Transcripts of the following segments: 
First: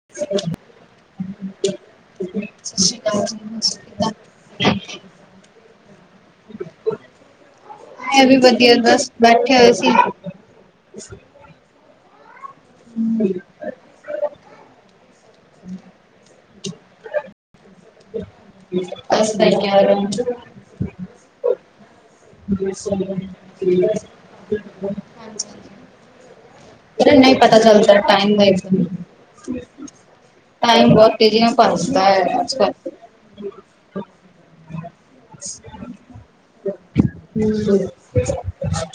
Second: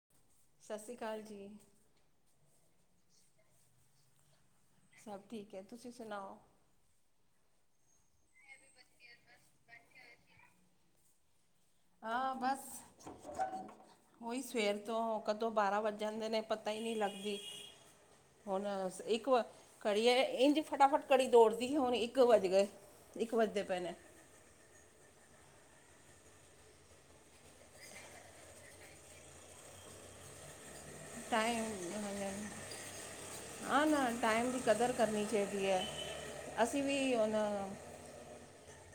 [inaudible] ਸਤਿ ਸ੍ਰੀ ਕਾਲ ਜੀ। [unintelligible] ਸਬ ਠੀਕ ਐ, ਤੁਸੀਂ ਸੁਨਾਓ? ਮੈਂ ਵੀ ਵਦੀਆ, ਬਸ ਬੈਠੇ ਹੋਏ ਸੀ। ਹਾਂ, ਬਸ [inaudible] ਓਈ ਸਵੇਰ ਤੋਂ ਕਦੋਂ ਬਾਰਾਂ ਵੱਜ ਜਾਂਦੇ ਨੇ, ਪਤਾ ਈ ਨੀਂ ਲੱਗਦੀ। [inaudible] ਹੁਣ ਸ ਇੱਕ ਬਸ ਵ ਲੈ ਕੇ ਆ ਰਹੇ ਘੜੀ ਐ ਹਾਂਜੀ, ਇੰਜ ਫਟਾਫਟ ਘੜੀ ਦੌੜਦੀ, ਹੁਣ ਇੱਕ ਵੱਜ ਗਏ। ਇੱਕ ਵੱਜਦੇ ਪਏ ਨੇ। [inaudible] ਅਰੇ ਨਈਂ ਪਤਾ ਚੱਲਦੈ ਟਾਈਮ [unintelligible] ਟਾਈਮ ਬੋਤ ਤੇਜੀ ਨਾਲ ਭੱਜਦੈ ਅੱਜ-ਕੱਲ। ਆਂ, ਨਾ ਟਾਈਮ ਦੀ ਕਦਰ ਕਰਨੀ ਚਾਈਦੀ ਐ। ਅਸੀਂ ਵੀ ਹੁਨ,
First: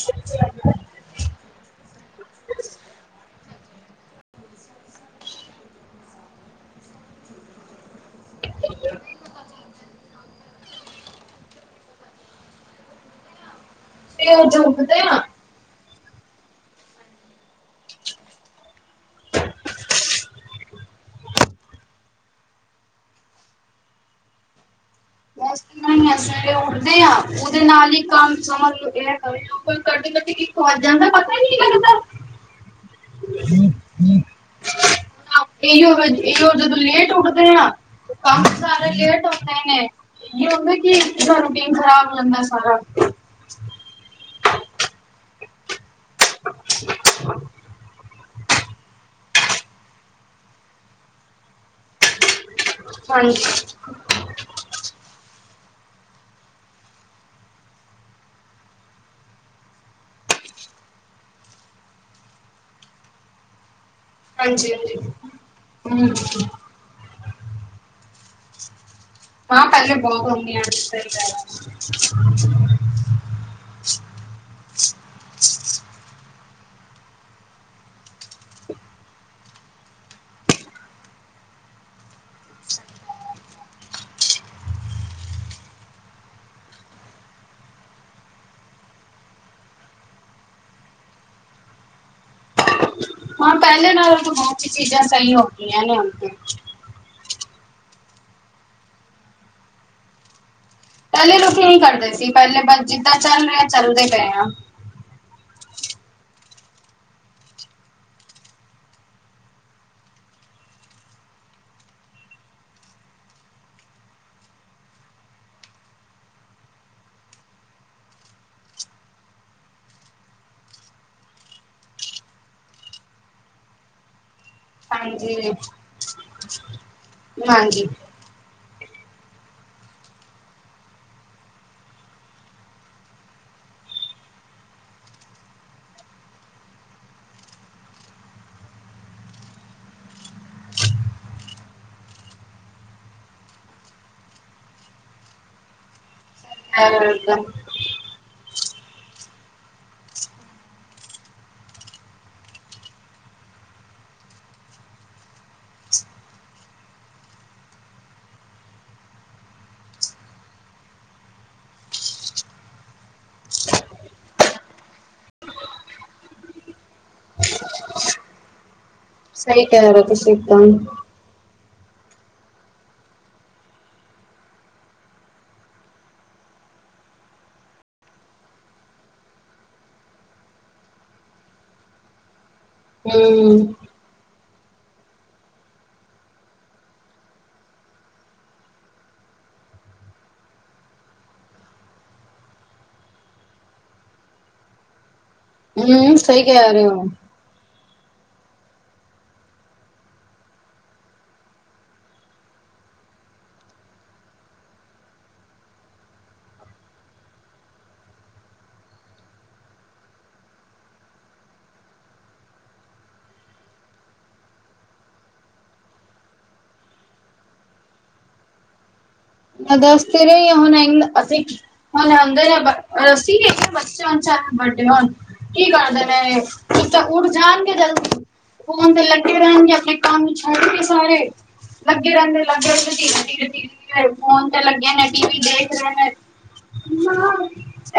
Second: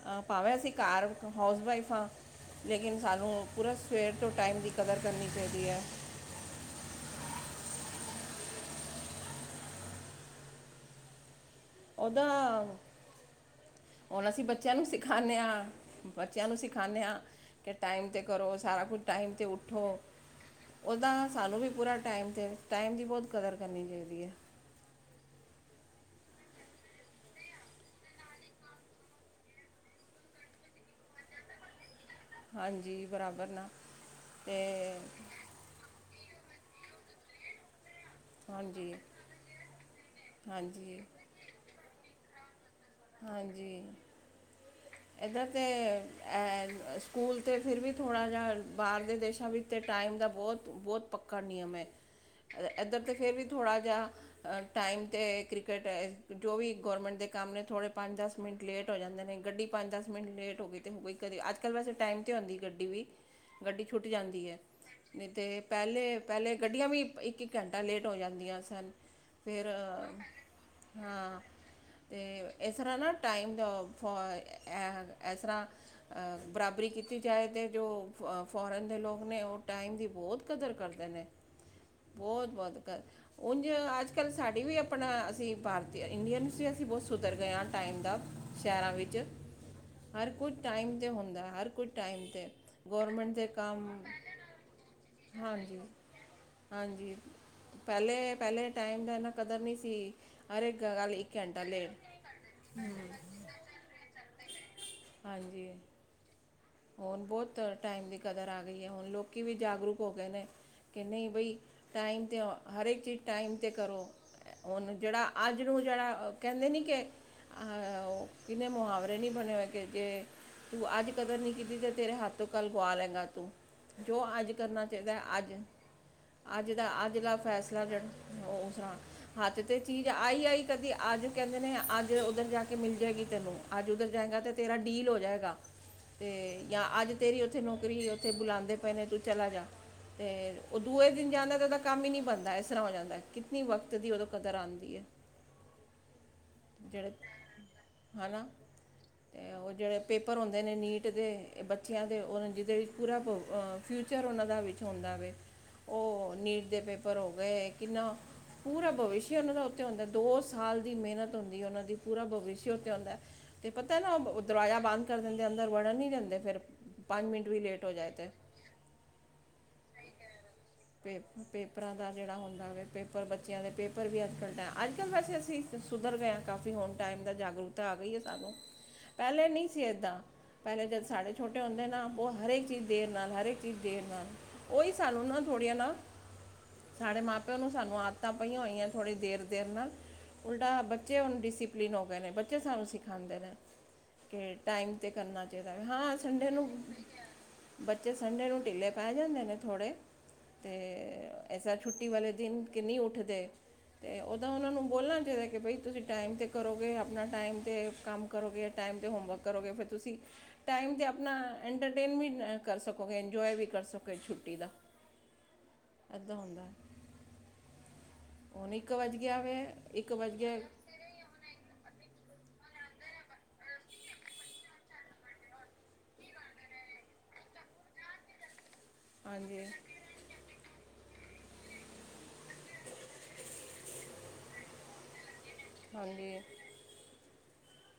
ਅ ਭਾਵੇਂ ਅਸੀਂ ਘਾਰ ਹਾਊਸਵਾਈਫ ਆਂ, ਲੇਕਿਨ ਸਾਨੂੰ ਪੂਰਾ ਸਵੇਰ ਤੋਂ ਟਾਈਮ ਦੀ ਕਦਰ ਕਰਨੀ ਚਾਈਦੀ ਐ। ਓਦਾਂ ਹੁਨ ਅਸੀਂ ਸਵੇਰ ਜੋ ਬੱਚੇਆਂ ਨੂੰ ਉੱਠਦੇ ਆ ਸਿਖਾਨੇ ਆਂ। ਬੱਚਿਆਂ ਨੂੰ ਸਿਖਾਂਣੇ ਆ, ਕਿ ਟਾਈਮ 'ਤੇ ਕਰੋ ਸਾਰਾ ਕੁਛ, ਟਾਈਮ 'ਤੇ ਉਠੋ। ਉਹਦਾ ਸਾਨੂੰ ਵੀ ਪੂਰਾ ਟਾਈਮ 'ਤੇ ਟਾਈਮ ਦੀ ਬਹੁਤ ਕਦਰ ਕਰਨੀ ਚਾਈਦੀ ਐ। ਆ ਕੀ ਨੇ ਸਵੇਰੇ ਉੱਠਦੇ ਆ ਉਹਦੇ ਨਾਲ ਹੀ ਕੰਮ ਸਮਝਲੋ ਇਹ ਕਰਦੇ-ਕਰਦੇ ਇੱਕ ਵੱਜ ਜਾਂਦਾ। ਪਤਾ ਹੀ ਨਹੀਂ ਲੱਗਦਾ। ਹਾਂਜੀ, ਬਰਾਬਰ ਨਾ, ਤੇ ਇਹੀਓ, ਇਹੀ ਓ ਜਦੋਂ ਲੇਟ ਉੱਠਦੇ ਆ ਕੰਮ ਸਾਰੇ ਹਾਂਜੀ ਲੇਟ ਹੋ ਜਾਦੇ ਨੇ, ਨੀ ੳਦੇ ਕੀ ਹਾਂਜੀ ਸਾਰਾ ਰੂਟੀਨ ਖਰਾਬ ਹੋ ਜਾਦਾ ਸਾਰਾ। ਹਾਂਜੀ, ਇੱਦਾਂ ਤੇ ਅ ਸਕੂਲ ਤੇ ਫਿਰ ਵੀ ਥੋੜ੍ਹਾ ਜਿਹਾ ਬਾਹਰਲੇ ਦੇਸ਼ਾਂ ਵਿੱਚ ਤਾਂ ਟਾਈਮ ਦਾ ਬਹੁਤ-ਬਹੁਤ ਪੱਕਾ ਨਿਯਮ ਐ। ਇ- ਏਧਰ ਤੇ ਫਿਰ ਹਾਂਜੀ ਵੀ ਥੋੜਾ ਜਿਹਾ ਟਾਈਮ 'ਤੇ ਕ੍ਰਿਕਟ ਐ, ਜੋ ਵੀ ਗੌਰਮੈਂਟ ਦੇ ਕੰਮ ਨੇ ਥੋੜੇ ਪੰਜ-ਦਸ ਮਿੰਟ ਲੇਟ ਹੋ ਜਾਂਦੇ ਨੇ। ਗੱਡੀ ਪੰਜ-ਦਸ ਮਿੰਟ ਲੇਟ ਹੋ ਗਈ ਤੇ ਹੋ ਗਈ ਕਦੇ। ਅੱਜ-ਕੱਲ੍ਹ ਵੈਸੇ ਟਾਈਮ ਤੇ ਆਉਂਦੀ ਗੱਡੀ ਵੀ, ਗੱਡੀ ਛੁੱਟ ਜਾਂਦੀ ਐ ਹਾਂਜੀ ਹਾਂਜੀ ਨਈ ਤੇ ਪਹਿਲੇ-ਪਹਿਲੇ ਗੱਡ ਗੱਡੀਆਂ ਵੀ ਇੱਕ-ਇੱਕ ਘੰਟਾ ਲੇਟ ਹੋ ਜਾਂਦੀਆਂ ਸਨ। ਹਾਂ ਫਿਰ ਪਹਿਲੇ ਬਹੁਤ ਹੁੰਦੀਆਂ ਸਹੀ ਹਾਂ, ਗੱਲ ਤੇ ਰ੍ਹਾਂ ਨਾ ਟਾਈਮ ਦਾ ਫ ਇਸ ਤਰ੍ਹਾਂ ਅ, ਬਰਾਬਰੀ ਕੀਤੀ ਜਾਏ, ਤੇ ਜੋ ਫ-ਫੋਰਨ ਦੇ ਲੋਕ ਨੇ ਉਹ ਟਾਈਮ ਦੀ ਬਹੁਤ ਕਦਰ ਨੇ, ਬਹੁਤ ਵੱਧ ਕਰ ਉਂਝ ਅੱਜ-ਕੱਲ੍ਹ ਸਾਡੀ ਵੀ ਆਪਣਾ ਅਸੀਂ ਭਾਰਤੀ ਇੰਡੀਅਨ ਵੀ ਅਸੀਂ ਬਹੁਤ ਸੁਧਰ ਗਿਆ। ਟਾਈਮ ਦਾ ਸ਼ਹਿਰਾਂ ਵਿੱਚ ਹਰ ਕੁਝ ਟਾਈਮ ਤੇ ਹੁੰਦਾ, ਹਰ ਕੁਝ ਟਾਈਮ ਤੇ ਗੌਰਮੈਂਟ ਹਾਂ ਪਹਿਲੇ ਨਾਲ ਹੁਣ ਬਹੁਤ ਸੀ ਚੀਜ਼ਾਂ ਸਹੀ ਹੋ ਹਾਂਜੀ ਗਈਆਂ ਨੇ ਹੁਣ ਤੇ ਹਾਂਜੀ ਪਹਿਲੇ-ਪਹਿਲੇ ਟਾਈਮ ਦਾ ਇਨਾ ਕਦਰ ਨਈ ਸੀ। ਹਰ ਇੱਕ ਗਾੜੀ ਇੱਕ ਪਹਿਲੇ ਲੋਕੀ ਘੰਟਾ ਨਹੀਂ ਲੇਟ ਕਰਦੇ ਸੀ ਪਹਿਲੇ ਬਸ ਜਿੱਦਾਂ ਚੱਲ ਰਿਹੇ, ਚੱਲਦੇ ਪਏ ਆ। ਹਾਂਜੀ। ਹੁਣ ਬਹੁਤ ਟਾਈਮ ਦੀ ਕਦਰ ਆ ਗਈ ਐ। ਹੁਣ ਲੋਕੀ ਵੀ ਜਾਗਰੂਕ ਹੋ ਗਏ ਨੇ ਕਿ ਨਈ ਬਈ ਟਾਈਮ 'ਤੇ ਹਰ ਇੱਕ ਚੀਜ਼ ਟਾਈਮ 'ਤੇ ਕਰੋ। ਹੁਣ ਜਿਹੜਾ ਅੱਜ ਨੂੰ ਜਿਹੜਾ ਕਹਿੰਦੇ ਨੀ ਕੇ ਆਹ ਕਿੰਨੇ ਮੁਹਾਵਰੇ ਨੀ ਬਣੇ ਹੋਏ ਕਿ, ਤੂੰ ਅੱਜ ਕਦਰ ਨੀ ਤੇ ਤੇਰੇ ਹੱਥੋਂ ਕੱਲ ਗੁਆ ਲੈਂਗਾ ਤੂੰ, ਜੋ ਅੱਜ ਕਰਨਾ ਚਾਈਦਾ ਹਾਂਜੀ ਅੱਜ ਅੱਜ ਦਾ ਅੱਜ ਦਾ ਫੈਸਲਾ ਹਾਂਜੀ ਜਿਹੜਾ, ਹੋਰ ਸੁਣਾ ਹੱਥ ਤੇ ਚੀਜ਼ ਆਈ-ਆਈ ਕਦੀ ਅੱਜ ਕਹਿੰਦੇ ਨੇ, ਅੱਜ ਉੱਧਰ ਜਾ ਕੇ ਮਿਲ ਜਾਏਗੀ ਤੈਨੂੰ ਅੱਜ ਉੱਧਰ ਜਾਏਗਾ ਅਤੇ ਤੇਰਾ ਡੀਲ ਹੋ ਜਾਏਗਾ ਤੇ ਜਾਂ ਅੱਜ ਤੇਰੀ ਉੱਥੇ ਨੌਕਰੀ, ਉੱਥੇ ਬੁਲਾਉਂਦੇ ਪਏ ਨੇ ਤੂੰ ਚਲਾ ਜਾ। ਤੇ ਉਹ ਦੂਏ ਦਿਨ ਜਾਂਦਾ ਤੇ ਉਹਦਾ ਕੰਮ ਹੀ ਨਈ ਬਣਦਾ, ਇਸ ਤਰ੍ਹਾਂ ਹੋ ਜਾਂਦਾ ਕਿਤਨੀ ਵਕਤ ਦੀ ਉਦੋਂ ਕਦਰ ਆਉਂਦੀ ਐ। [inaudible] ਜਿਹੜਾ ਇਕਦਮ ਹੈਨਾ ਤੇ ਉਹ ਜਿਹੜੇ ਪੇਪਰ ਹੁੰਦੇ ਨੇ ਨੀਟ ਦੇ ਬੱਚਿਆਂ ਦੇ ਉਹ ਜਿਹਦੇ ਚ ਪੂਰਾ ਅ ਫਿਊਚਰ ਉਹਨਾਂ ਦਾ ਵਿੱਚ ਹੁੰਦਾ ਵੇ ਉਹ ਨੀਟ ਦੇ ਪੇਪਰ ਹੋ ਗਏ, ਕਿੰਨਾ ਪੂਰਾ ਭਵਿਸ਼ਯ ਉਹਨਾਂ ਦਾ ਉਤੇ ਹੁੰਦਾ, ਦੋ ਸਾਲ ਦੀ ਮਿਹਨਤ ਹੁੰਦੀ ਹੈ, ਉਹਨਾਂ ਦੀ ਭਵਿਸ਼ਯ ਉਤੇ ਹੁੰਦਾ ਐ। ਤੇ ਪਤਾ ਨਾ, ਉਹ ਦਰਵਾਜ਼ਾ ਬੰਦ ਕਰ ਦਿੰਦੇ, ਅੰਦਰ ਵੜਨ ਨੀ ਦਿੰਦੇ। ਅਗਰ ਪੰਜ ਮਿੰਟ ਵੀ ਲੇਟ ਹੋ ਜਾਏ ਤੇ ਸਈ ਕੇ ਤੁਸੀ [unintelligible] ਤੇ ਪੇਪਰਾਂ ਦਾ ਜੇੜਾ ਹੁੰਦਾ ਵੇ, ਪੇਪਰ ਬੱਚਿਆਂ ਦੇ ਪੇਪਰ ਵੀ ਅੱਜ ਕੱਲ ਟਮ ਅੱਜ ਕੱਲ ਵੈਸੇ ਅਸੀਂ ਸੁਧਰ ਗਏ ਆ ਕਾਫੀ ਹੁਣ ਟਾਈਮ ਦਾ ਜਾਗਰੂਕਤਾ ਆ ਗਈ ਏ ਸਾਨੂੰ। ਪੈਲੇ ਨੀ ਸੀ ਇੱਦਾਂ, ਪੈਲੇ ਜਦ ਸਾਡੇ ਛੋਟੇ ਹੁੰਦੇ ਨਾ ਉਹ ਹਰ ਏਕ ਚੀਜ਼ ਦੇਰ ਨਾਲ ਹਰ ਹੂੰ ਏਕ ਦੇਰ ਨਾਲ ਉਹੀ ਸਾਨੂੰ ਨਾ ਥੋੜੀਆਂ ਨਾ ਸਾਡੇ ਮਾਂ-ਪਿਓ ਨੂੰ ਸਾਨੂੰ ਆਦਤਾਂ ਪਈਆਂ ਹੋਈਆਂ ਥੋੜ੍ਹੀ ਦੇਰ-ਦੇਰ ਨਾਲ। ਉਲਟਾ ਬੱਚੇ ਹੁਨ ਡਿਸਿਪਲਿਨ ਹੋਗੇ ਨੇ, ‌ਬੱਚੇ ਸਾਨੂੰ ਸਿਖਾਂਦੇ ਨੇ। ਕੇ ਟਾਈਮ ਤੇ ਕਰਨਾ ਚਾਈਦਾ, ਹਾਂ ਹੂੰ ਸਹੀ ਸੰਡੇ ਨੂੰ ਕਹਿ ਰਹੇ ਹੋ ਬੱਚੇ ਸੰਡੇ ਨੂੰ ਢਿੱਲੇ ਪੈ ਜਾਂਦੇ ਨੇ ਥੋੜ੍ਹੇ। ਤੇ ਐਸਾ ਛੁੱਟੀ ਵਾਲੇ ਦਿਨ ਕਿ ਨੀ ਉੱਠਦੇ। ਤੇ ਉਦਾਂ ਉਨਾਂ ਨੂੰ ਬੋਲਣਾ ਚਾਈਦਾ, ਕਿ ਬਾਈ ਤੁਸੀਂ ਟਾਈਮ ਤੇ ਕਰੋਗੇ ਆਪਣਾ ਟਾਈਮ ਤੇ ਕੰਮ ਕਰੋਗੇ ਯਾ ਟਾਈਮ ਤੇ ਹੋਮਵਰਕ ਕਰੋਗੇ, ਫੇਰ ਤੁਸੀਂ ਟਾਈਮ ਤੇ ਨਾ ਐੰਟਰਟੇਨਮੇਂਟ ਵੀ ਕਰ ਸਕੋਗੇ, ਇੰਜੋਏ ਵੀ ਕਰ ਸਕੋਗੇ ਛੁੱਟੀ ਦਾ। ਐਦਾ ਹੁੰਦਾ। ਹੁਣ ਇੱਕ ਵੱਜ ਗਿਆ। ਵੇ ਐ ਦਸ ਇੱਕ ਤੇ ਵੱਜ ਰੇ ਗਿਆ ਹੁਣ ਆ ਅਸੀਂ ਹੁਨ ਆਂਦੇ ਨੇ ਬ ਰਸੀ [unintelligible] ਬੱਚੇ ਹੋਨ ਚਾਏ ਬਡੇ ਹੋਨ। ਕੀ ਕਰਦੇ ਨੇ ਉੱਠ ਜਾਣਗੇ ਜਲਦੀ, ਫੋਨ ਤੇ ਲਗੇ ਹਾਂਜੀ ਰੇਣਗੇ ਅ ਕਾਮ ਛੋਡ ਕੇ ਸਾਰੇ ਲੱਗੇ ਰਿੰਦੇ ਲੱਗੇ ਰਿੰਦੇ ਧੀਰੇ-ਧੀਰੇ, ਧੀਰੇ। ਫੋਨ ਤੇ ਲੱਗੇ ਨੇ ਟੀ ਵੀ ਦੇਖ ਰਹੇ ਨੇ ਹਾਂਜੀ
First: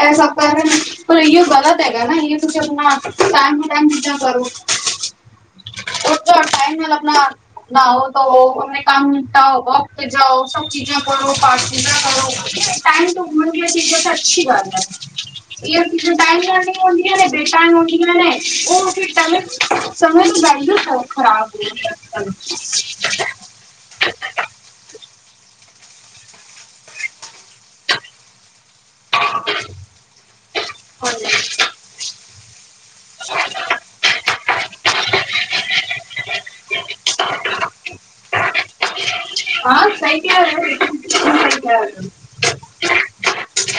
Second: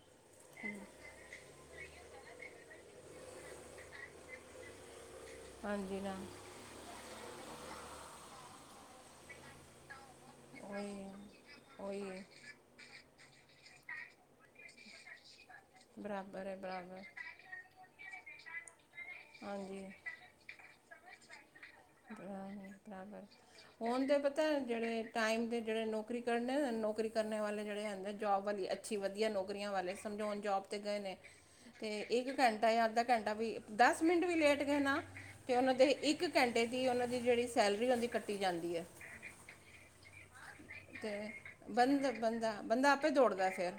ਇਹ ਸਭ ਕਰ ਰੈ ਨੇ। ਪਰ ਇਓ ਗ਼ਲਤ ਹੈਗਾ ਨਾ ਇਓ ਤੁਸੀਂ ਆਪਣਾ ਟੈਮ ਟੂ ਟੈਮ ਚੀਜ਼ਾਂ ਕਰੋ। ਹਾਂਜੀ [unintelligible] ਉੱਠੋ ਟਾਈਮ ਨਾਲ ਆਪਣਾ ਨਾਓ ਤੋਵੋ ਆਪਣੇ ਕੰਮ ਨਿਪਟਾਓ ਵੋਕ ਤੇ ਜਾਓ ਸਭ ਚੀਜ਼ਾਂ ਉਹੀ ਕਰੋ ਪਾਠ ਪੂਜ਼ਾਂ ਉਹੀ ਕਰੋ ਟਾਈਮ ਤੇ ਹੋਨ ਗਿਆ ਚੀਜ਼ਾਂ ਤਾਂ ਅਛੀ ਗੱਲ ਐ। [unintelligible] ਟਾਈਮ ਬਰਾਬਰ ਹੈ ਨਾਲ ਨੀ ਬਰਾਬਰ ਹੁੰਦੀਆਂ ਨੇ ਬੇ ਟਾਈਮ ਹੁੰਂਦੀਆਂ ਨੇ ਓ ਅਸੀ ਹਾਂਜੀ [unintelligible] ਖਰਾਬ ਏ। ਬ ਬਰਾਬਰ ਹੋਣ ਦੇ ਪੇ ਦੇਣੇ ਟਾਈਮ ਤੇ ਜੇੜੇ ਨੌਕਰੀ ਕਰਦੇ ਨੌਕਰੀ ਕਰਨ ਵਾਲੇ ਜੇੜੇ ਐ ਜੋਬ ਵਾਲੀ ਅੱਛ ਛੀ ਵਧੀਆ ਨੌਕਰੀਆ ਵਾਲੇ ਸਮਝੋ ਹੂਨ ਜੋਬ ਤੇ ਗਏ ਨੇ। ਹਾਂਜੀ ਤੇ ਇੱਕ ਘੰਟਾ ਯਾ ਅੱਧਾ ਘੰਟਾ ਵੀ ਦਸ ਮਿੰਟ ਵੀ ਲੇਟ ਗਏ ਨਾ ਤੇ ਓਨਾਂ ਤੇ ਇੱਕ ਘੰ ਦੀ ਉਨਾਂ ਦੀ ਜੇੜੀ ਸੈਲਰੀ ਹੋਂਦੀ ਕੱਟੀ ਜਾਂਦੀ ਐ। ਤੇ ਬੰ ਬੰਦਾ-ਬੰਦਾ ਆਪੇ ਜੋੋੜਦਾ ਫੇਰ।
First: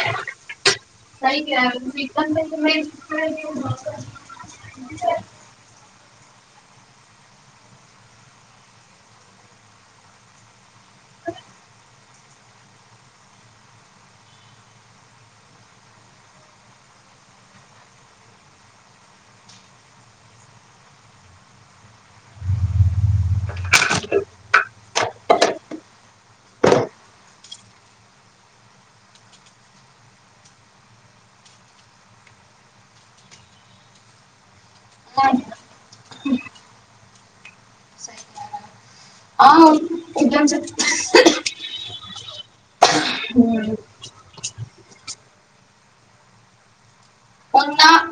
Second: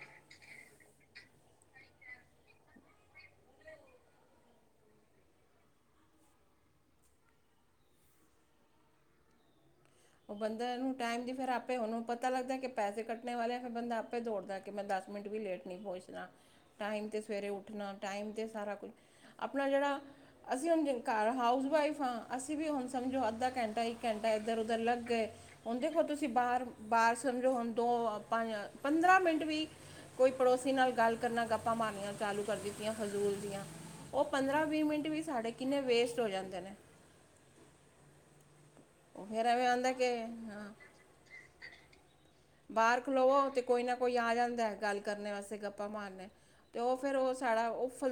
ਸਹੀ ਕਿਆ ਤੁਸੀਂ [unintelligible] [unintelligible] ਔ ਬੰਦਿਆਂ ਨੂੰ ਟਾਈਮ ਦੀ ਫਿਰ ਆਪੇ ਓਨੂੰ ਪਤਾ ਲੱਗਦਾ ਕਿ ਪੈਸੇ ਕੱਟਣੇ ਵਾਲੇ ਐ ਫਿਰ ਬੰਦਾ ਆਪੇ ਦੌੜਦਾ ਕਿ ਮੈਂ ਦਸ ਮਿੰਟ ਵੀ ਲੇਟ ਨੀ ਪੋਚਨਾ। ਟਾਈਮ ਤੇ ਸਵੇਰੇ ਉੱਠਣਾ ਟਾਈਮ ਤੇ ਸਾਰਾ ਕੁਝ ਆਪਣਾ ਜੇੜਾ ਅਸੀਂ ਹੁਣ ਜ ਘਰ ਹਾਊਸ ਵਾਈਫ ਆ ਅਸੀਂ ਵੀ ਹੁਣ ਸਮਝੋ ਅੱਧਾ ਘੰਟਾ ਇੱਕ ਘੰਟਾ ਇੱਧਰ-ਉੱਧਰ ਲੱਗ ਗੇ ਹੁਣ ਦੇਖੋ ਤੁਸੀਂ ਬਾਰ-ਬਾਰ ਸਮਝੋ ਹੁਣ ਦੋ ਪੰਦਰਾਂ ਮਿੰਟ ਵੀ ਕੋਈ ਪੜੋਸੀ ਨਾਲ ਗੱਲ ਕਰਨਾ ਗੱਪਾਂ ਮਾਰੀਆਂ ਚਾਲੂ ਕਰ ਦਿੱਤੀਆਂ ਫਜ਼ੂਲ ਦੀਆਂ ਔ ਪੰਦਰਾ-ਵੀਹ ਮਿੰਟ ਵੀ ਸਾਡੇ ਕਿੰਨੇ ਵੇਸਟ ਹੋ ਜਾਂਦੇ ਨੇ। ਉਹ ਫਿਰ ਆਹ ਐਵੇਂ ਉਦ ਆਂਦਾ ਕਿ ਹਾਂ [unintelligible] ਬਾਰ ਖਲੋਵੋ ਤੇ ਕੋਈ ਨਾ ਕੋਈ ਆ ਜਾਂਦਾ ਗੱਲ ਕਰਨ ਵਾਸਤੇ ਗੱਪਾਂ ਮਾਰਨ ਤੇ ਉਹ ਫਿਰ ਸਾਰਾ ਫ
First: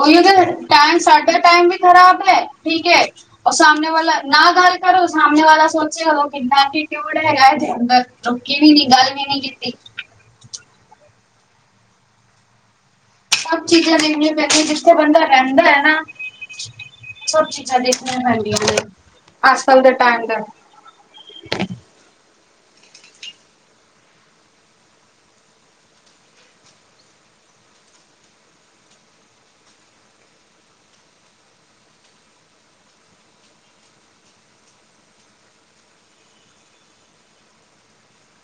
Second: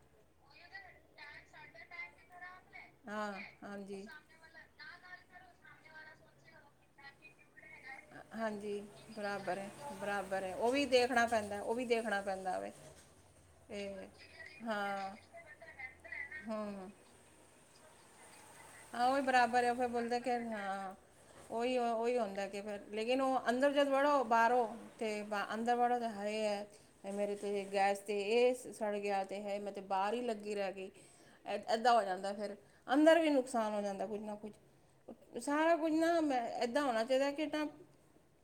ਉਈਓ ਤੇ, ਟੈਮ ਸਾਡਾ ਟੈਮ ਵੀ ਖਰਾਬ ਐ। ਠੀਕ ਐ, ਹਾਂ ਔਰ ਸਾਮਣੇ ਹਾਂਜੀ ਵਾਲਾ ਨਾ ਗੱਲ ਕਰੋ ਸਾਮਣੇ ਵਾਲਾ ਸੋਚੇ ਹੋ ਕਿਨਾ ਐਟੀਟਿਊਡ ਐਗਾ ਇਥ ਅੰਦਰ ਰੁਕੀ ਵੀ ਹਾਂਜੀ ਨੀ ਗੱਲ ਵੀ ਨੀ ਬਰਾਬਰ ਹੈ ਕੀਤੀ। ਬਰਾਬਰ ਐ ਉਹ ਵੀ ਦੇਖਣਾ ਪੈਂਦਾ ਉਹ ਵੀ ਦੇਖਣਾ ਪੈਂਦਾ ਵੇ ਸਭ ਚੀਜ਼ਾਂ ਤੇ ਦੇਣੀਆਂ ਪੈਂਦੀਆਂ ਜਿੱਥੇ ਹਾਂ ਬੰਦਾ ਰਹਿੰਦਾ ਐ ਨਾ, ਹੂੰ ਸਭ ਚੀ ਚੀਜ਼ਾਂ ਦੇਖੀਆਂ ਪੈਂਦੀਆਂ ਨੇ, ਹਾਂ ਉਹੀ ਬਰਾਬਰ ਹੈ ਅਸਲ ਫਿਰ ਦੇ ਬੋਲਦੇ ਟਾਈਮ ਕਿ ਦਾ ਹਾਂ ਉਹੀ ਆ ਉਹੀ ਆਦਾ ਕਿ ਫਿਰ, ਲੇਕਿਨ ਉਹ ਅੰਦਰ ਜਦੋਂ ਵੜੋ ਬਾਹਰੋਂ ਤੇ ਅੰਦਰ ਵਾਲਾ ਤਾਂ ਹੈ ਈ ਐ। ਮੇਰੀ ਤੇ ਗੈਸ ਤੇ ਇਹ ਸੜ ਗਿਆ ਤੇ ਹੈ ਮੈਂ ਤੇ ਬਾਹਰ ਈ ਲੱਗੀ ਰਹਿ ਗਈ। ਇ ਏਦਾਂ ਹੋ ਜਾਂਦਾ ਫੇਰ, ਅੰਦਰ ਵੀ ਨੁਕਸਾਨ ਹੋ ਜਾਂਦਾ ਕੁੱਝ ਨਾ ਕੁੱਝ ਸਾਰਾ ਕੁੱਝ ਨਾ ਮੈਂ ਏਦਾਂ ਹੋਣਾ ਚਾਹੀਦਾ ਕਿਦਾਂ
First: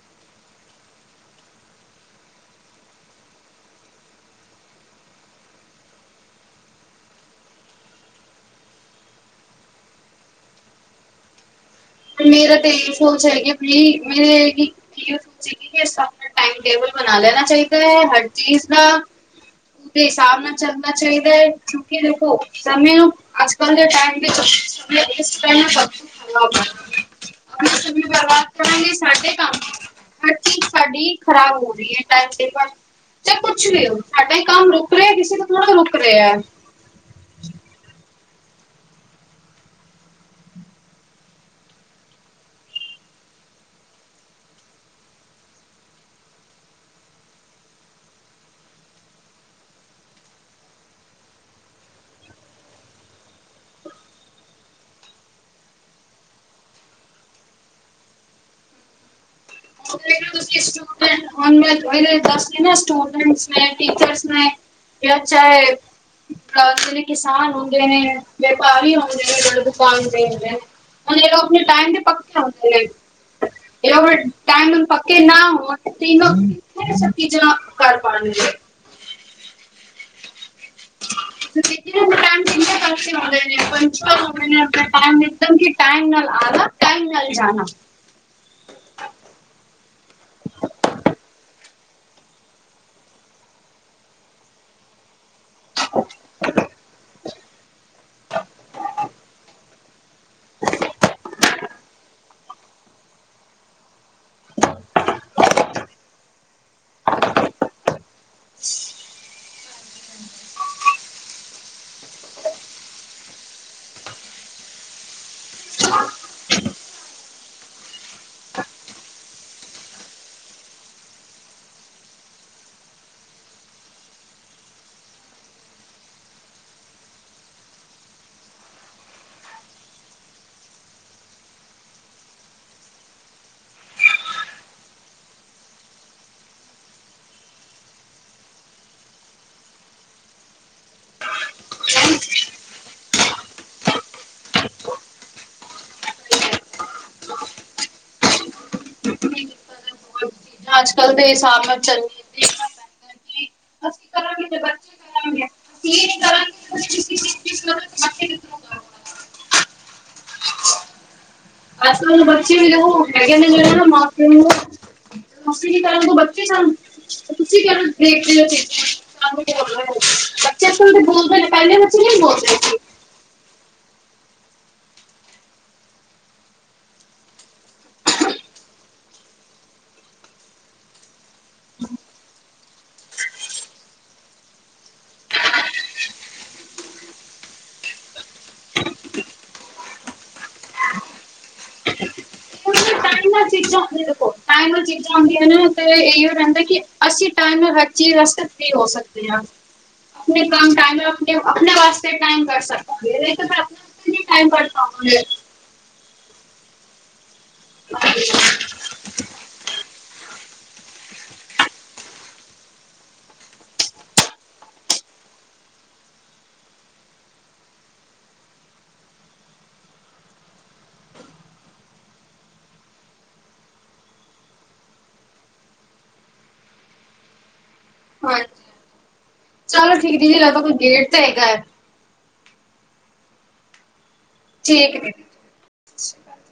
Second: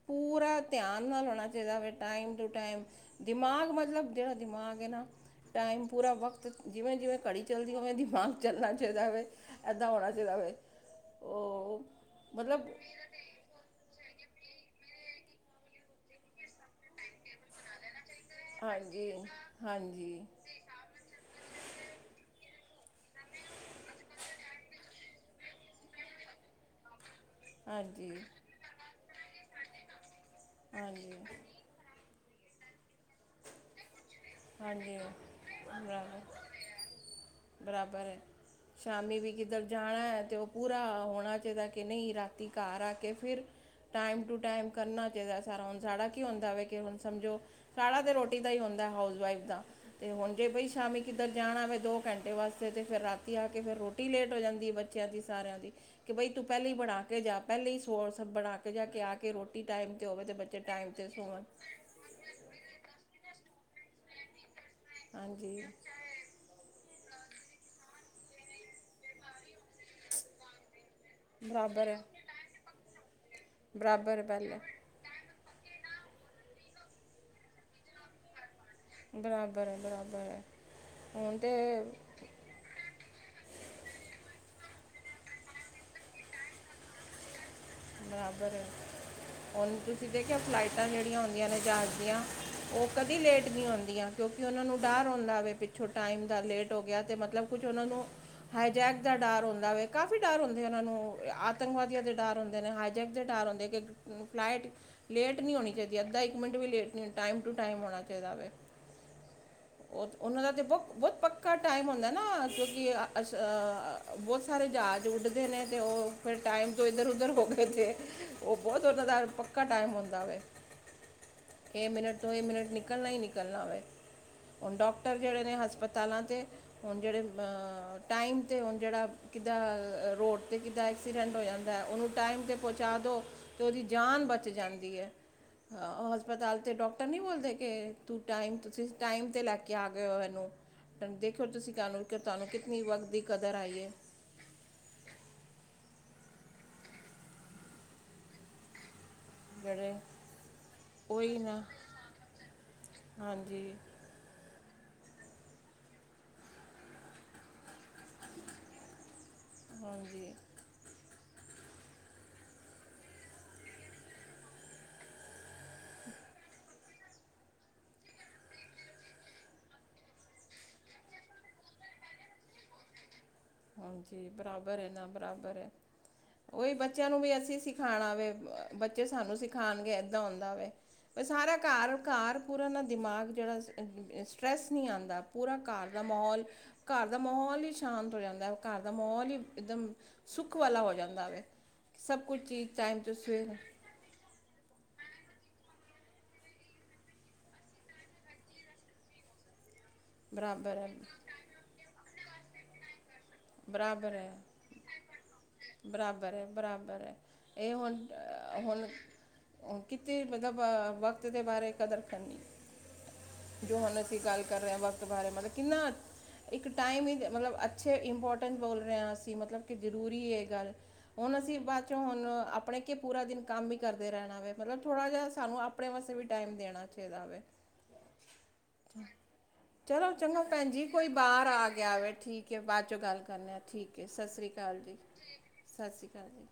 ਪੂਰਾ ਧਿਆਨ ਨਾਲ ਹੋਣਾ ਚਾਹੀਦਾ ਵੇ ਟਾਈਮ ਟੂ ਟਾਈਮ ਦਿਮਾਗ ਮਤਲਬ ਜਿਹੜਾ ਦਿਮਾਗ ਐ ਨਾ ਟਾਈਮ ਪੂਰਾ ਵਕਤ ਜਿਵੇਂ-ਜਿਵੇਂ ਘੜੀ ਚੱਲਦੀ ਉਵੇਂ ਦਿਮਾਗ ਚੱਲਣਾ ਚਾਹੀਦਾ ਹੋਵੇ। ਇੱਦਾਂ ਹੋਣਾ ਚਾਹੀਦਾ ਵੇ, ਉਹ ਤੇ ਮੇਰਾ ਮਤਲਬ ਤੇ ਇਹ ਸੋਚ ਹੈਗੀ ਐ ਕਿ [unintelligible] ਟਾਈਮ ਟੇਬਲ ਬਣਾ ਲੈਣਾ ਚਾਹੀਦਾ ਐ ਹਰ ਚੀਜ਼ ਦਾ, ਹਾਂਜੀ ਉਹਦੇ ਹਾਂਜੀ ਹਿਸਾਬ ਨਾਲ ਚੱਲਣਾ ਚਾਹੀਦਾ ਕਿਉਂਕਿ ਦੇਖੋ ਤਾ ਵੀ ਅੱਜ-ਕੱਲ ਦਾ ਟਾਈਮ [unintelligible] ਆਪ ਤੋਂ ਵੀ ਹਾਂਜੀ ਬਰਬਾਦ ਕਰਾਂਗੇ ਸਾਡੇ ਕੰਮ ਹਰ ਚੀਜ਼ ਹਾਂਜੀ ਸਾਡੀ ਖ਼ਰਾਬ ਹੋ ਰੀ ਐ। [unintelligible] ਪੁੱਛ ਲਿਓ ਸਾਡਾ ਕੰਮ ਰੁਕ ਹਾਂਜੀ ਰਿਆ ਕਿਸੇ ਤੋਂ ਥੋੜਾ ਰੁਕ ਬਰਾਬਰ ਰਿਆ। ਬਰਾਬਰ ਐ, ਸ਼ਾਮੀ ਵੀ ਕਿੱਧਰ ਜਾਣਾ ਏ ਤੇ ਉਹ ਪੂਰਾ ਹੋਣਾ ਚਾਹੀਦਾ ਕਿ ਨਈ ਰਾਤੀ ਘਰ ਆ ਕੇ ਫਿਰ ਟਾਈਮ ਟੂ ਟਾਈਮ ਕਰਨਾ ਚਾਹੀਦਾ ਸਾਰਾ ਹੁਣ ਸਾੜਾ ਕੀ ਹੁੰਦਾ ਵੇ ਕਿ ਹੁਣ ਸਮਝੋ, ਕਾਲਾ ਤੇ ਰੋਟੀ ਦਾ ਹੀ ਹੁੰਦਾ ਏ ਹਾਊਸਵਾਈਫ ਦਾ। ਤੇ ਹੁਣ ਜੇ ਬਾਈ ਸ਼ਾਮੀ ਕਿੱਧਰ ਜਾਣਾ ਵੇ ਦੋ ਘੰਟੇ ਵਾਸਤੇ ਤੇ ਫਿਰ ਰਾਤੀ ਆ ਕੇ ਫਿਰ ਰੋਟੀ ਟੀ ਲੇਟ ਜਾਂਦੀ ਐ, ਬੱਚਿਆਂ ਦੀ ਸਾਰਿਆਂ ਦੀ। ਕਿ ਬਈ ਤੂੰ ਪਹਿਲੇ ਈ ਬਣਾ ਕੇ ਜਾ ਪਹਿਲੇ ਈ ਸੋ ਬਣਾ ਕੇ ਜਾ ਕੇ ਆ ਕੇ ਰੋਟ ਟੀ ਟਾਈਮ ਤੇ ਹੋਵੇ ਤੇ ਬੱਚੇ ਟਾਈਮ ਤੇ ਸੋਣ। ਪ ਦੱਸ ਨਾ ਸਟੂਡੈਂਟਸ ਨੇ ਟੀਚਰਸ ਨੇ, ਜਾਂ ਹਾਂਜੀ ਚਾਏ ਜਿਹਨੇ ਕਿਸਾਨ ਹੁੰਦੇ ਨੇ, ਵਪਾਰੀ ਹੁੰਦੇ ਨੇ [unintelligible] ਹੁਣ ਇਹ ਲੋਕ ਆਪਣੇ ਬਰਾਬਰ ਟਾਈਮ ਦੇ ਹੈ ਪੱਕੇ ਹੁੰਦੇ ਆ। ਬਰਾਬਰ ਪਹਿਲ ਪੱਕੇ ਨਾ ਹੋਣ, ਤੇ ਇਹਨੇ ਸਭ ਚੀਜ਼ਾਂ ਕਰ ਪਾਣਗੇ। ਬਰਾਬਰ ਏ ਬਰਾਬਰ ਏ। [inaudible] ਨੇ ਪੰਚਲ ਹੁੰਦੇ ਨੇ ਆਪਣੇ ਟਾਈਮ ਇਕਦਮ ਕਿ ਟਾਈਮ ਨਾਲ ਆਣਾ, ਟਾਈਮ ਨਾਲ ਜਾਣਾ। ਬਰਾਬਰ ਐ, ਹੁਣ ਤੁਸੀਂ ਦੇਖਿਓ ਫਲਾਈਟਾਂ ਜਿਹੜੀਆਂ ਹੁੰਦੀਆਂ ਨੇ ਜਹਾਜ਼ ਦੀਆਂ। ਉਹ ਕਦੀ ਲੇਟ ਨੀ ਆਉਦੀਆਂ ਕਿਉਕਿ ਉਹਨਾਂ ਨੂੰ ਡਰ ਆਉਂਦਾ ਪਿੱਛੋਂ ਦਾ ਲੇਟ ਹੋ ਗਿਆ ਤੇ ਮਤਲਬ ਕੁਝ ਉਹਨਾਂ ਨੂੰ ਹਾਈਜੈਕ ਦਾ ਡਰ ਹੁੰਦਾ ਵੇ ਕਾਫੀ ਡਰ ਹੁੰਦੇ ਉਹਨਾਂ ਨੂੰ, ਆਤੰਕਵਾਦੀਆਂ ਦੇ ਡਰ ਹਾਈਜੈਕ ਦੇ ਟਾਇਰ ਹੁੰਦੇ ਕਿ ਫਲਾਈਟ ਲੇਟ ਨੀ ਹੋਣੀ ਚਾਹੀਦੀ ਅੱਧਾ ਇੱਕ ਮਿੰਟ ਵੀ ਲੇਟ ਹੋਣਾ ਟਾਈਮ ਟੂ ਟਾਈਮ ਹੋਣਾ ਚਾਹੀਦਾ ਵੇ। [inaudible] ਉਹ ਉਹਨਾਂ ਦਾ ਬਹੁਤ-ਬਹੁਤ ਪੱਕਾ ਟਾਈਮ ਹੁੰਦਾ ਨਾ ਕਿਉਕਿ ਆ ਬੋਤ ਸਾਰੇ ਜਾਜ਼ ਉਡਦੇ ਨੇ ਤੇ ਓ ਫੇਰ ਟਾਈਮ ਤੋਂ ਏਧਰ-ਉੱਧਰ ਹੋ ਜੇ, ਓ ਬੋਤ ਓਨਾਂ ਦਾ ਪੱਕਾ ਟਾਈਮ ਹੁੰਦਾ ਵੇ। ਏ ਮਿੰਨਟ ਤੋਂ ਏ ਮਿੰਨਟ ਨਿਕਲਨਾ ਈ ਨਿਕਲਨਾ ਵੇ। ਹੁਣ ਡਾਕਟਰ ਜੇੜੇ ਨੇ ਹਸਪਤਾਲਾਂ ਤੇ ਹੁਣ ਜੇੜੇ ਅ ਟਾਈਮ ਤੇ ਹੁਣ ਜੇੜਾ ਕਿੱਦਾਂ ਅ ਰੋਡ ਤੇ ਚਾਏ ਐਕਸੀਡੈਂਟ ਹੋ ਜਾਂਦਾ ਓਨੂੰ ਟਾਈਮ ਤੇ ਪਹੁੰਚਾ ਦਿਉ ਤੇ ਓਦੀ ਜਾਨ ਬਚ ਜਾਂਦੀ ਏ। ਹਾਂ ਓਹ ਹਸਪਤਾਲ ਤੇ ਡਾਕਟਰ ਨੀ ਬੋਲਦੇ ਕੇ ਤੂੰ ਟਾਈਮ ਤੁਸੀਂ ਟਾਈਮ ਤੇ ਲੈ ਕੇ ਆ ਗੇ ਓ, ਏਨੂੰ ਦੇਖਿਓ ਤੁਸੀਂ ਕਹ ਕਿ ਤੁਆਨੂੰ ਜਾਣਾ ਕਿਤਨੀ ਵਕਤ ਦੀ ਕਦਰ ਆਈ ਏ। ਬਹੁਤ ਜੇੜੇ, ਚੀਜ਼ਾਂ ਅੱਜ ਕੱਲ ਦੇ ਓਈ ਨਾ ਹਿਸਾਬ ਨਾਲ ਚੱਲਦੀਆਂ ਦੇਖਣਾ ਪੈਂਦਾ ਕਿ ਹਾਂਜੀ। [inaudible] ਹਾਂਜੀ। ਅੱਜ-ਕੱਲ ਦੇ ਬਚੇ ਵੀ ਦੇਖੋ ਮੈਂ ਕੇਨੀ ਜੇੜਾ ਮਾਂ-ਪਿਓ ਨੂੰ- ਅਸੀਂ ਕੀ ਕੇਂਨਾ ਅਗੋਂ ਬੱਚੇ ਕੇਂਨ, ਤੇ ਤੁਸੀਂ ਕ ਦੇਖਦੇ ਓ ਚੇ [unintelligible] ਬੱਚੇ ਅੱਜ-ਕੱਲ ਦੇ ਬੋਲਦੇ ਨੇ ਪੈਲੇ ਬੱਚੇ ਨੀ ਬੋਲਦੇ ਸੀ। ਹਾਂਜੀ, ਬਰਾਬਰ ਏ ਨਾ ਬਰਾਬਰ ਐ। ਓਈ ਬੱਚਿਆਂ ਨੂੰ ਵੀ ਅਸੀਂ ਸਿਖਾਣਾ ਵੇ ਬੱਚੇ ਸਿਖਾਉਣਗੇ ਏਦਾਂ ਹੁੰਦਾ ਵੇ। ਪਰ ਸਾਰਾ ਕਾਰ-ਕਾਰ ਪੂਰਾ ਨਾ ਦਿਮਾਗ ਜੇੜਾ, ਸਟਰੈੱਸ ਨੀ ਆਦਾ। ਪੂਰਾ ਕਾੱਰ ਦਾ ਮਾਹੌਲ ਕਾੱਰ ਦਾ ਮਾਹੌਲ ਈ ਸ਼ਾਂਤ ਹੋ ਜਾਂਦਾ। ਕਾੱਰ ਦਾ ਮਾਹੌਲ ਈ ਇੱਕਦਮ ਸੁੱਖ ਵਾਲਾ ਹੋ ਜਾਂਦਾ ਵੇ, ਸਭ ਕੁਛ ਚੀਜ਼ ਤਾਈਂ ਤੁਸੀ ਆ ਚੀਜਾ ਓਧਰ ਈ ਰਖੋ। ਟਾਈਮ ਨਾਲ ਚੀਜ਼ਾਂ ਹੁੰਦੀਆਂ ਨੇ ਤੇ ਏਈ ਓ ਰਹਿੰਦਾ ਕਿ ਅਸੀਂ ਟਾਈਮ ਨਾਲ ਹਰ ਚੀਜ਼ ਵਾਸਤੇ ਫਰੀ ਹੋ ਸਕਦੇ ਆ। ਆਪਣੇ ਕੰਮ ਬਰਾਬਰ ਹੈ ਟਾਈਮ ਆਪਣੇ ਆਪਣੇ ਵਾਸਤੇ ਟਾਈਮ ਕਰ ਸਕਦੇ ਆਪਣੇ ਬਰਾਬਰ ਫਰੀ ਹੈ ਟਾਈਮ ਕੱਢ ਪਾਵਾਂਗੇ। ਬਰਾਬਰ ਐ-ਬਰਾਬਰ ਐ, ਏਹ ਹੁਣ, ਹੁਣ ਕਿਤੇ ਮਤਲਬ ਵਕਤ ਦੇ ਬਾਰੇ ਕਦਰ ਕਰਨੀ। ਜੋ ਹੁਣ ਅਸੀਂ ਗੱਲ ਕਰ ਰਹੇ ਆ ਵਕਤ ਬਾਰੇ ਮਤਲਬ ਕਿੰਨਾ ਇੱਕ ਟਾਈਮ ਈ ਮਤਲਬ ਅੱਛੇ ਇੰਪੋਰਟੈਂਟ ਬੋਲ ਰਹੇ ਆ ਅਸੀਂ ਮਤਲਬ ਕਿ ਜ਼ਰੂਰੀ ਐ ਏਹ ਗੱਲ ਹੁਣ ਅਸੀਂ ਬਾਦ ਚ ਹੁਣ ਆਪਣੇ ਕਿ ਪੂਰਾ ਦਿਨ ਕੰਮ ਈ ਕਰਦੇ ਰੈਂਨਾ ਵੇ ਮਤਲਬ ਥੋੜ੍ਹਾ ਜਯਾ ਸਾਨੂੰ ਆਪ ਆਪਣੇ ਵਾਸਤੇ ਵੀ ਟਾਈਮ ਦੇਣਾ ਚਾਈਦਾ ਵੇ। ਹਾਂਜੀ। ਚਲੋ ਠੀਕ ਦੀਦੀ ਚੰਗਾ ਲੱਗਦਾ ਪੈਨ ਜੀ ਕੋਈ ਗੇਟ ਤੇ ਹੈਗਾ ਬਾਰ ਹੈ। ਆ ਗਿਆ ਵੇ ਠੀਕ ਠੀਕ ਐ ਬਾਦ ਚੋਂ ਗੱਲ ਕਰਨੇ ਆ ਠੀਕ ਐ ਸਾਸ ਸ਼੍ਰੀ ਕਾਲ ਠੀਕ ਹੈ ਦੀਦੀ। ਸਤਿ ਜੀ-ਸਾਸ ਸ਼੍ਰੀ ਕਾਲ ਜੀ।